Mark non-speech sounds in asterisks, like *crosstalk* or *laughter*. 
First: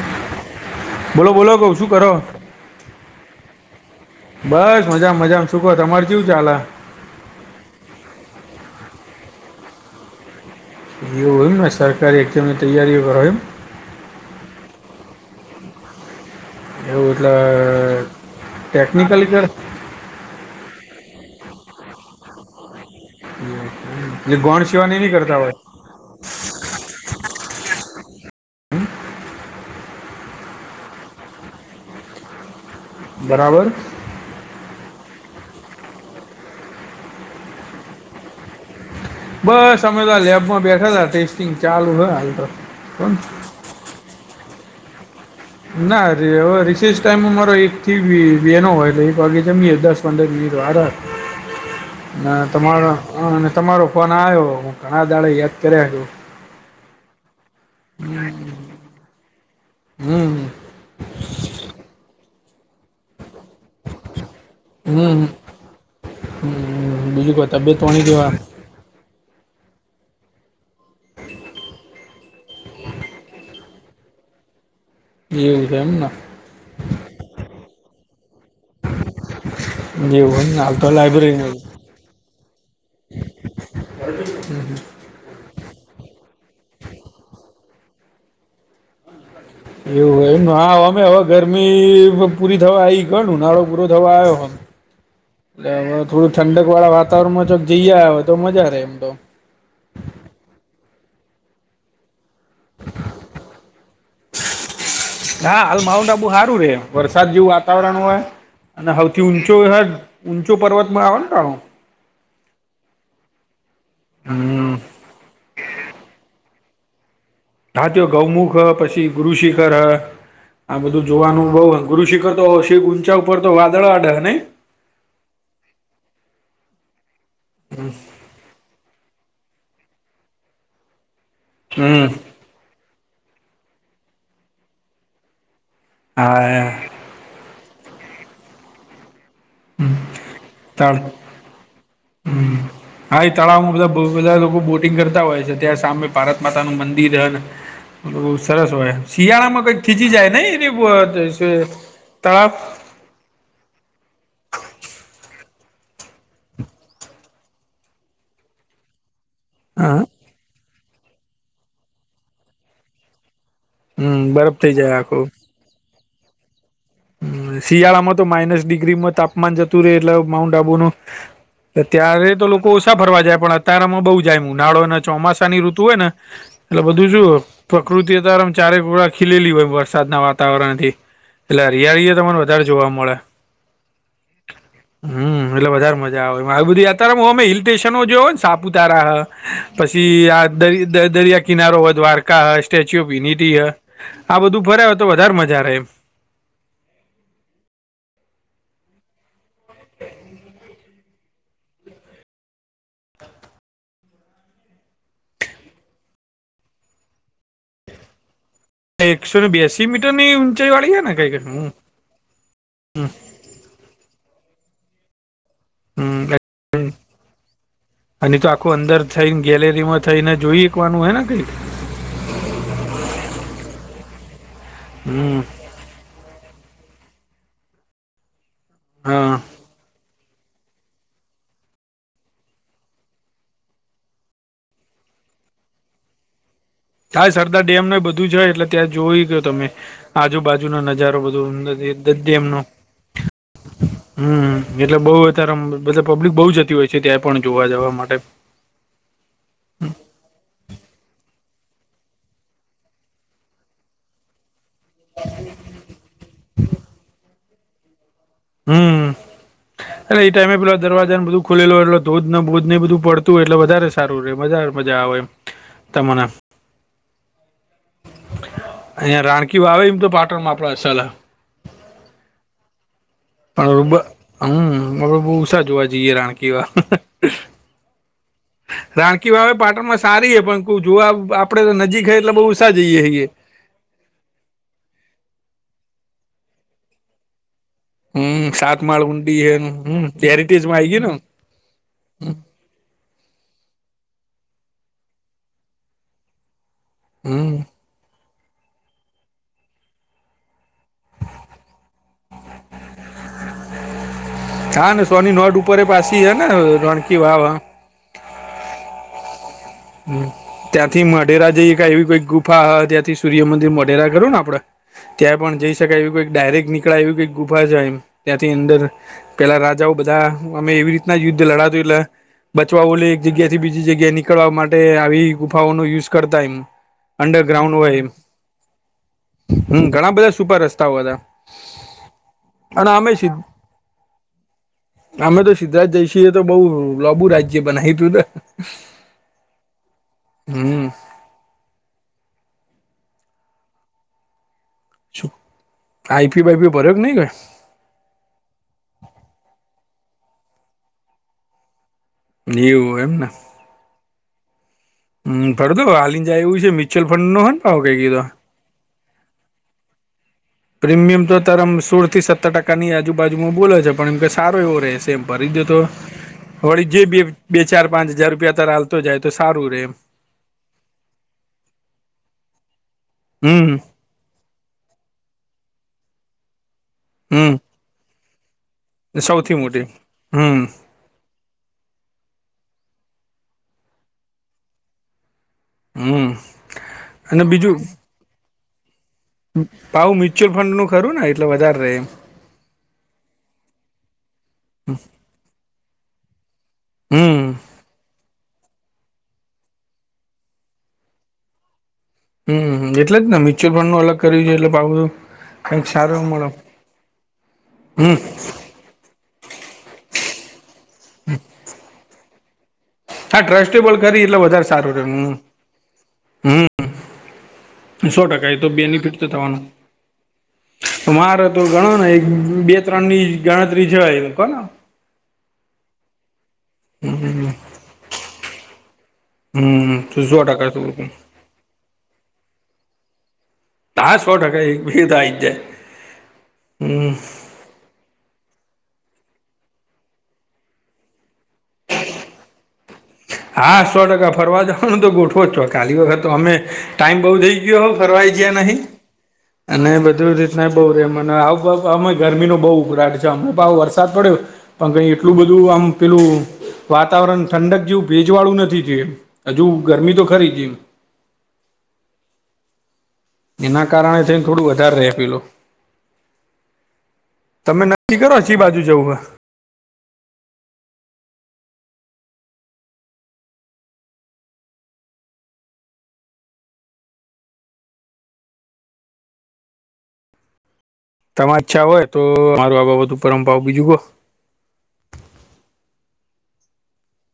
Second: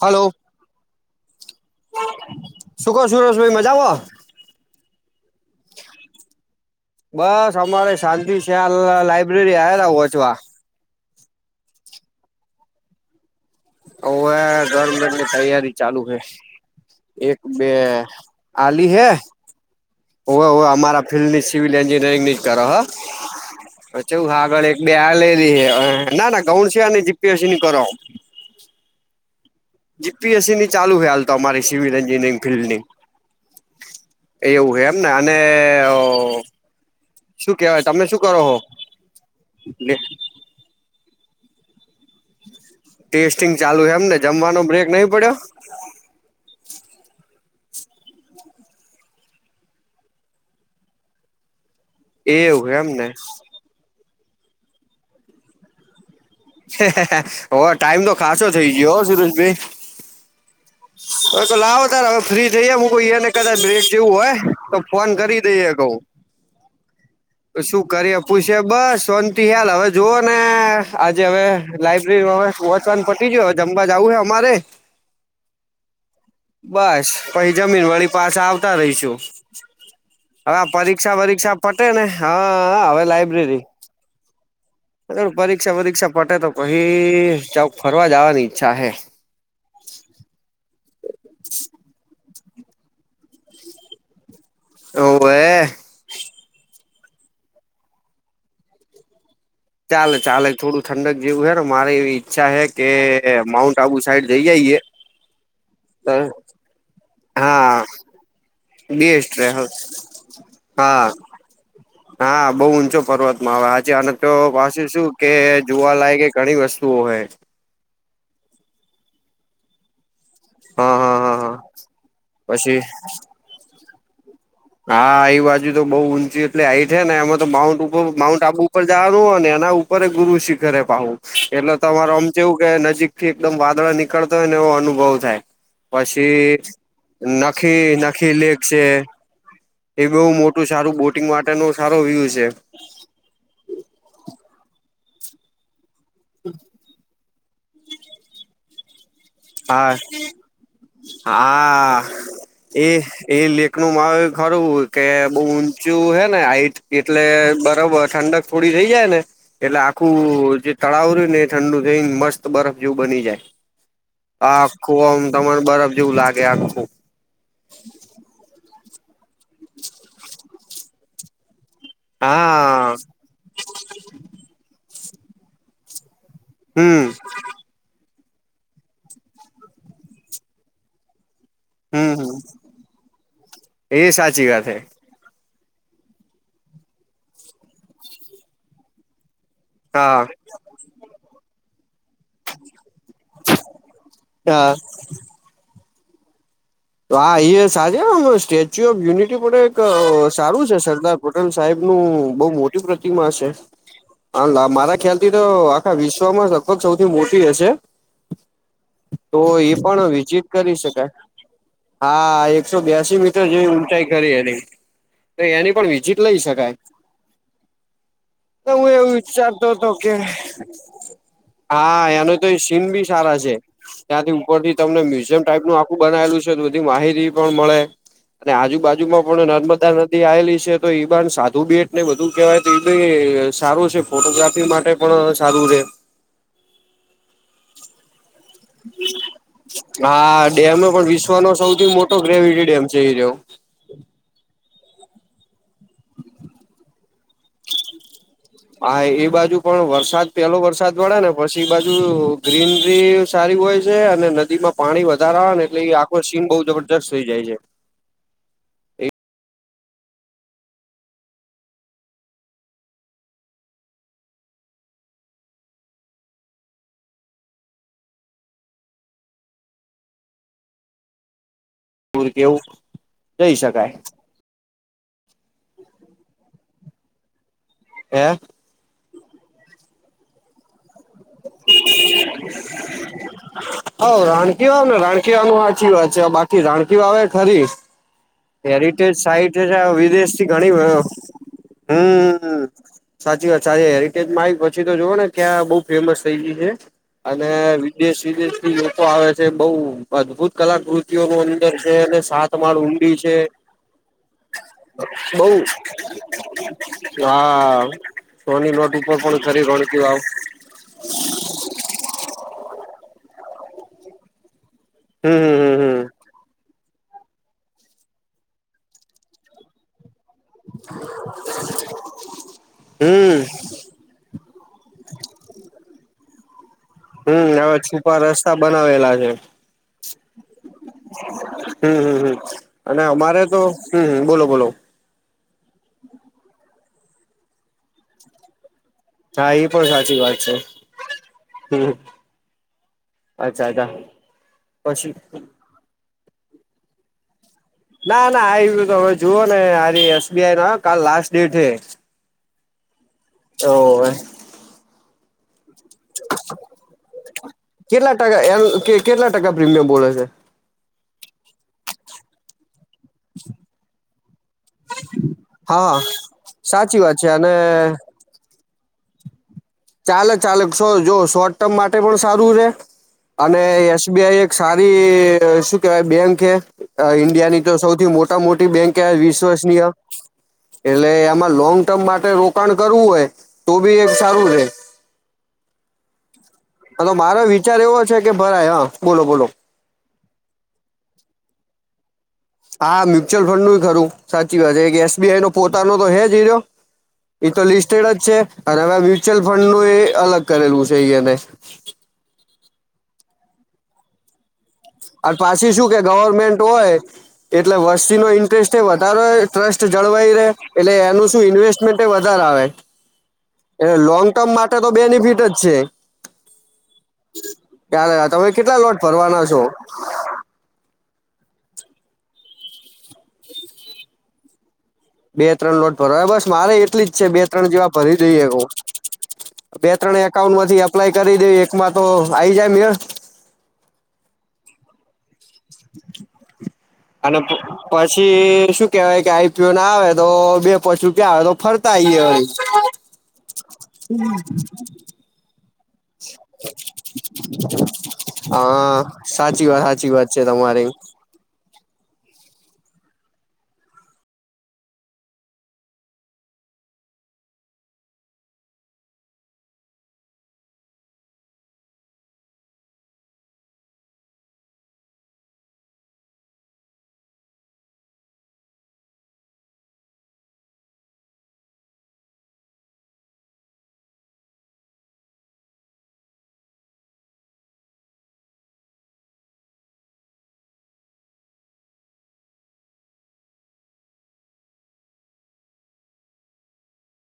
Hello. બોલો કહો શું કરો. શું શુંરષ મજા. બસ મજામાં મજા શું તમારે કેવું ચાલ આ, બસ અમારે શાંતિ શ્યાલ લાાઈબ્રેરી આવેલા વાંચવા. હોય મને સરકારી નોકરી તૈયારીઓ કરો. હવે ગવર્મેન્ટની તૈયારી ચાલુ છે‌. એવું એટલે એક બે આવી છે. ટેકનિકલી કર હા અમારા ફિલ્ડની સિવલ એન્જિનયરિંગ ની કરો હા. પછી હું એટલે ગૌણ આગળ એક બે સિવાની નહીં આર લઈ કરતા હોય રહ ના, ગૌણ સેવા અને જીપીએસીની કરો. જીપીએસસી ની ચાલુ હવે તો અમારી સિવિલ એન્જિનયરિંગ ફિલ્ડની, બરાબર. એવું હા એમને અને, શું કેવાય તમે શું કરો છો. બસ અમે તો લેબમાં બેઠા હતા ટેસ્ટિંગ ચાલુ છે. ટેસ્ટિંગ ચાલુ છે એમને જમવાનો બ્રેક નહી પડ્યો. નાવે રિસેસ ટાઈમ મારો એક થી બેનો હોય એક વાગે જમીએ દસ પંડર મિનિટ વારહ. *unintelligible* ના તમારો એમને અને તમારો ફોન આવ્યો હું ઘણા દાડે યાદ કર્યા છું. ઓ ટાઈમ તો ખાસો થઇ ગયો હો, સુરજભાઈ. હમ. હવે તો લાવો તાર હવે ફ્રી થઈ હું કોઈ ને કદાચ બ્રેક જેવું હોય તો ફોન હમ કરી દઈએ કહઉ. હમ બીજું કોઈ તો તબિયત શું પાણી કરી કેવા આપું છે? બસ સોનથી હ્યાલ હવે જુઓ ને આજે હવે લાઈબ્રેરીમાં હ વોંચવાનું પટી ગયો જમવા જવું હે અમારે એવું છે એમને. બસ પછી જમીન વાળી પાસે આવતા રહીશું. એવું હવે એમને આ હાલ તો પરીક્ષા લાયબ્રેરીમાં વરીક્ષા પટે ને હા હવે લાઈબ્રેરી. હમ હમ. અ પરીક્ષા પરીક્ષા પટે તો પઈાવ ફરવા જવાની ઈચ્છા હે. એવું હો એમમે હવે ગરમી પૂરી થવા આઈ ગણ નાળો પૂરો થવા આવ્યો ઓવે એલે હવે થોડું ઠંડક વાળા વાત વાતાવરણમાં જોક જઈયા આવે હો તો મજા રે એમ તો. ચાલે ચાલે થોડું ઠંડક જેવું હને મારે એવી ઈચ્છા હ કે માઉન્ટ આબુ સાઈડ જઈ જઈએ. હા હાલ માઉબુ સારું રે. વરસાદ જેવું હા વાતાવરણ હોય અને હૌથી બેસ્ટ રે ઊંચો હ ઊંચો હા પર્વતમાં આવે ને રાણો. હા બઉુ ઊંચો પર્વતમાં હવે આજે અને તો હમ પાસે શું કે જોવા લય કે ઘણી વસ્તુ તો હૈ. ધાતીયો ગૌમુખ હ પછી ગુરુ શિખર હ આ હા બધું હા હા જોવાનું હા બઉ ગુરુ, શિખર તો શ પછી ઊંચા ઉપર તો વાદળ વાડે નને? હા એ બાજુ તો બઉુ ઊંચી એટલે આઈ છે ને એમાં તો માઉન્ટ માઉન્ટ આબુ ઉપર જવાનું હોય ને એના ઉપર ગુરુ શિખરે પું એટલે હમ તમારોમ જેવું કે નજીક થી એકદમ વાદળા નીકળતો હોય ને એવો અનુભવ થાય, પછી હા નાખી નાખી લેક છે. હમ એ બઉ મોટું તળ સારું બોટિંગ માટેનો સારો વ્યુ છે. હમ હા એ તળાવમાં બધા બધા લોકો બોટિંગ કરતા હોય છે. ત્યાં સામે પારત માતાનું મંદિર હ મલ બહુ સરસ હોય. શિયાળામાં કઈક હા ખીચી જાય નહી એની હા તળાવ? એ એ લેખ નું મા ખરું કે બઉ ઊંચું હે ને હાઈટ એટલે બરાબર ઠંડક થોડી રહી જાય ને એટલે હા આખું જે તળાવ રહય ને એ ઠંડુ થઈને મસ્ત બરફ જેવું બની જાય. હમ બરફ આ થઈ જાય આખું આમ તમાર બરફ જેવું લાગે આખું. શિયાળામાં તો માઇનસ ડિગ્રીમાં તાપમાન જતું રહેે એટલે માઉન્ટ આબુ નું ત્યારે તો લોકો હા ઓછા ફરવા જાય પણ અતારામાં બઉ જાય ઉનાળો અને ચોમાસા ની ઋતુ હોય ને એટલે હમ બધું શું પ્રકૃતિ અ તારમ ચારેક ગોડા ખીલેલી હોય વરસાદના વાતાવરણ થી. એટલે હરિયાળીઓ હમ હમ તને વધારે જોવા મળે. એ સાચી વાત હે હમ એટલે વધારે મજા આવે બધી. યા તાર હ અમે હિલ સ્ટેશનો જોયો ને સાપુતારા હા પછી આ દ દરિયા કિનારો વધ વાર કા સ્ટેચ્યુ ઓફ યુનિટી હ આ બધું હા ફર્યા હોય, તો વધારે મજા રહે એમ. તો આા એ સાજે સ્ટેચ્યુ ઓફ યુનિટી પણ એક સારું છે સરદાર પટલ સાહેબ નું બઉ મોટી પ્રતિમા છે. હ મારા ખ્યાલથી તો આખા વિશ્વમાં લગભગ સૌથી મોટી રહેશે? એકસો ને બે્યાસી મીટર ની ઉઊંચાઈ કરી વાળી છે શકાય ને કઈક હું? હા એકસો બ્યાસી મીટર જેવી ઊંચાઈ કરી એની. તો એની પણ હમ વિઝિટ લઈ શકાય. અને તો આખું હું અંદર એવું થઈને વિચારતો હતો ગેલેરીમાં કે થઈને જોઈકવાનું હોય ને કઈક. હા એનું તો સીન બી સારા છે. ત્યાંથી ઉપર થી તમને હમ મ્યુઝિયમ ટાઈપ નું આખું બનાવેલું છે. બધી માહિતી પણ મળે અને હા આજુબાજુમાં પણ નર્મદા નથી આવેલી છે તો ઈબાન સાધુ બેટ ને બધું કેહેવાય તો ઈબ સારું છે ફોટોગ્રાફી માટે પણ સારું રે. થાય સરદાર ડેમ ને બધું બધું જય એટલે ત્યાં જોઈ ગયો તમે હા આજુબાજુનો ડેમ પણ નજારો બધો વિશ્વનો અ સૌથી દ મોટો ડેમનો. ગ્રેવિટી ડેમ છે એ રહ્યો. હમ, એટલે બહ અત્યારે પબ્લિક બહુ જતી હોય છે ત્યાં પણ જોવા જવા માટે. હા એ બાજુ પણ વરસાદ પેલો વરસાદ પડે ને પછી એ બાજુ ગ્રીનરી સારી હોય છે અને નદીમાં પાણી વધારારે આવે ને એટલે એ આખો સીન બઉ જબરજસ્ત થઈ જાય છે. હમ. *unintelligible* એટલે એ ટાઈમે પેલા દરવાજા ને બધું ખુલેલો હો એટલે ધોધ બોધ નને બધું પડતુંય એટલે વધારે સારું રહેે મજાારે મજા આવે. તમના અહીંયા રાણકી વાવે એમ તો પાટણમાં આપડા સલા. પર કેવું? પણ રબા હમ બ ઉષા જોવા જઈએ રાણકીવા. હે? રાણકી વાવે પાટણ માં સારી હ પણ જો આપડે તો નજીક હ એટલે બહુ ઉષા જઈએ છએ. હ રાણકી વા ને રાણકી વા ન સાચી વાત છે. બાકી રાણકી વા આવે ખરી હમ સાત માળ હેરિટેજ ઊંડી હે સાઈટ છે હમ વિદેશ થી ઘણી હેરિટેજમાં આઈ ગઈ ને હમ્મ સાચી વાત સા હેરિટેજ મા આઇ પછી તો જુઓ ને ક્યાં બઉ ફેમસ થઈ ગય છે અને હમ દેશ વિદેશ થી લોકો આવે છે બહુ અદ્ભુત કલાકૃતિઓ ન અંદર છે અને સાત તમાર ઊંડી છે. હા ને સોની બહ નોટ ઉપર પાછી હે ને રણકી વાવ હા *unintelligible* ત્યાંથી મઢેરા જઈએ ક એવી કોઈ ગુફા ત્યાંથી સૂર્યમંદિર મઢેરા કરું ને આપડે હમ ત્યાં પણ હમ જઈશ હમ ડાયરેક્ટ નીકળ આવ્યુંઈ ગુફા જાય. ત્યાંથી અંદર પેલા રાજાઓ બધા અમે એવી રીતના યુદ્ધ લડાતું એટલે બચવા બોલે એક હમ જગ્યા થી બીજી જગ્યા નીકળવા માટે માટે આવી ગુફાઓ નો યુઝ કરતા એમ. હમ હમ અંડરગ્રાઉન્ડ હવે હોય. છુપા રસ્તા બનાવેલા છે હમ, ઘણા બધા સુપર રસ્તાઓ હતા. હમ હમ હમ અને અમારે તો હમ બોલો બોલો. અમે તો સિદ્ધરાજ જયશિ એ તો બહ લોબુ રાજ્ય બનાય્યું તું. હા એ પણ સાચી વાત છે. હમ હમ. અચ્છા અચ્છા પછી આઈપી વાઈપી ભર્યો નઈ કઈ? ના ના આ તમે જુઓ ને આ એસબીઆઈ નો કાલ લાસ્ટ ડેટ છે. એવું એમને. ઓવે. હમ ફર તો હાને જાયવું છે મ્યુયઅલ ફંડ નો હો ને ભાવ કઈ કીધો. એમ કે કેટલા ટકા પ્રીમિયમ બોલે છે? પ્રીમિયમ તો તારામાં સોળ થી સત્તર ટકા કાની આજુબાજુમાં બોલે છે પણ એમ કે સારો એવો રહે છે એમ ભરી દો તો હા વળી જે સાચી વાત બે છે અને બે ચાર પાંચ હજાર રૂપિયા તાલતો જાય તો સારું રે એમ. ચાલે ચાલે શો જો શોર્ટ ટર્મ માટે પણ સારું રે અને હમ બીઆઈ એક સારી શું કેહેવાય બેંક છે ઇન્ડિયા હમ ની તો સૌથી મોટા મોટી બેંક ક્યા વિરસો સૌથી મોટી રશનીયા હમ એટલે આમાં લોંગ ટર્મ માટે રોકાણ કરવું હોય તો બી એક સારું રહે. હમ. હ તો મારો અને વિચાર એવો છે કે ભરાય હા બોલો બોલો પાવુ મ્યુચ્યુઅલ ફંડ નું ખરું ને એટલે વધારે ર એ હા મ્યુચ્યુઅલ ફંડ નું ખરું સાચી વાત છે કે એસબીઆઈ નો પોતાનો તો હ જીયો એ હમ તો લિસ્ટેડ જ છે. અરે હવે મ્યુચ્યુઅલફંડનું એ અલગ કરેલું છે એ એને હમ એટલે જને મ્યુચ્યઅલ ફંડ નું અલગ કરી લે એટલે બાહુ. આ પાછી શું કે ગવર્મેન્ટ હોય એટલે હમ વસ્તી નો ઇન્ટરેસ્ટ તે વધારે ટ્રસ્ટ જળવાઈ રહે એટલે એનું શું ઇન્વેસ્ટમેન્ટ એ વધાર આવે હા એટલે ટ્રસ્ટેબલ કરી લોંગ એટલે ટર્મ વધારે માટે તો સારું રે બેનિફિટજ હમ છે. કાલે હમ સો લા ટકા તમે એ તો કેટલા લોટ બેનિફિટ તો ફરવાના છો. થવાનું મારે તો ગણો ને એક બે ત્રણની ગણતરી છે એમ કોન અ બે ત્રણ લોટ ભરવા બસ મારે એટલીજ છે બે ત્રણ જેવા ભરી દઈએ કઉ બે હમ ત્રણ સો એકાઉન્ટ ટકા માંથી સો એપ્લાય કરી દેવી એકમાં તો આઈ જાય ને તાહ સો ટકા એક બી તો આયી જાય. હમ આના હું. પછી શું કેવાય કે આઈ. પી. ઓ ના આવે તો બે પોચ રૂપિયા આવે તો ફરતા આયે વરી હા સો ટકા ફરવા જવાનું તો ગોઠવો ચોક કાલી વખત તો અમે ટાઈમ બહુ થઈ ગયો હો ફરવાય જયા નહીં હા સાચી વાત અને સાચી વાત બધી છે રીતના તમારી બઉજ એમ. મને આવ અમે ગરમીનો બહુ ઉકળાટ છે અમે પાહો વરસાદ પડ્યો. પણ કઈ એટલું બધું આમ પેલું વાતાવરણ ઠંડક જેવું. વેજવાળું નથી થયું એ હજુ ગરમી તો ખરી હતી એના કારણે થઈન થોડું વધાર રે પેલું. તમે નક્કી કરો ચી બાજુ જવું એમ. તમા ઇચ્છા હોય તો મારું આ બાબત ઉપર આમ ભાવ બીજું કો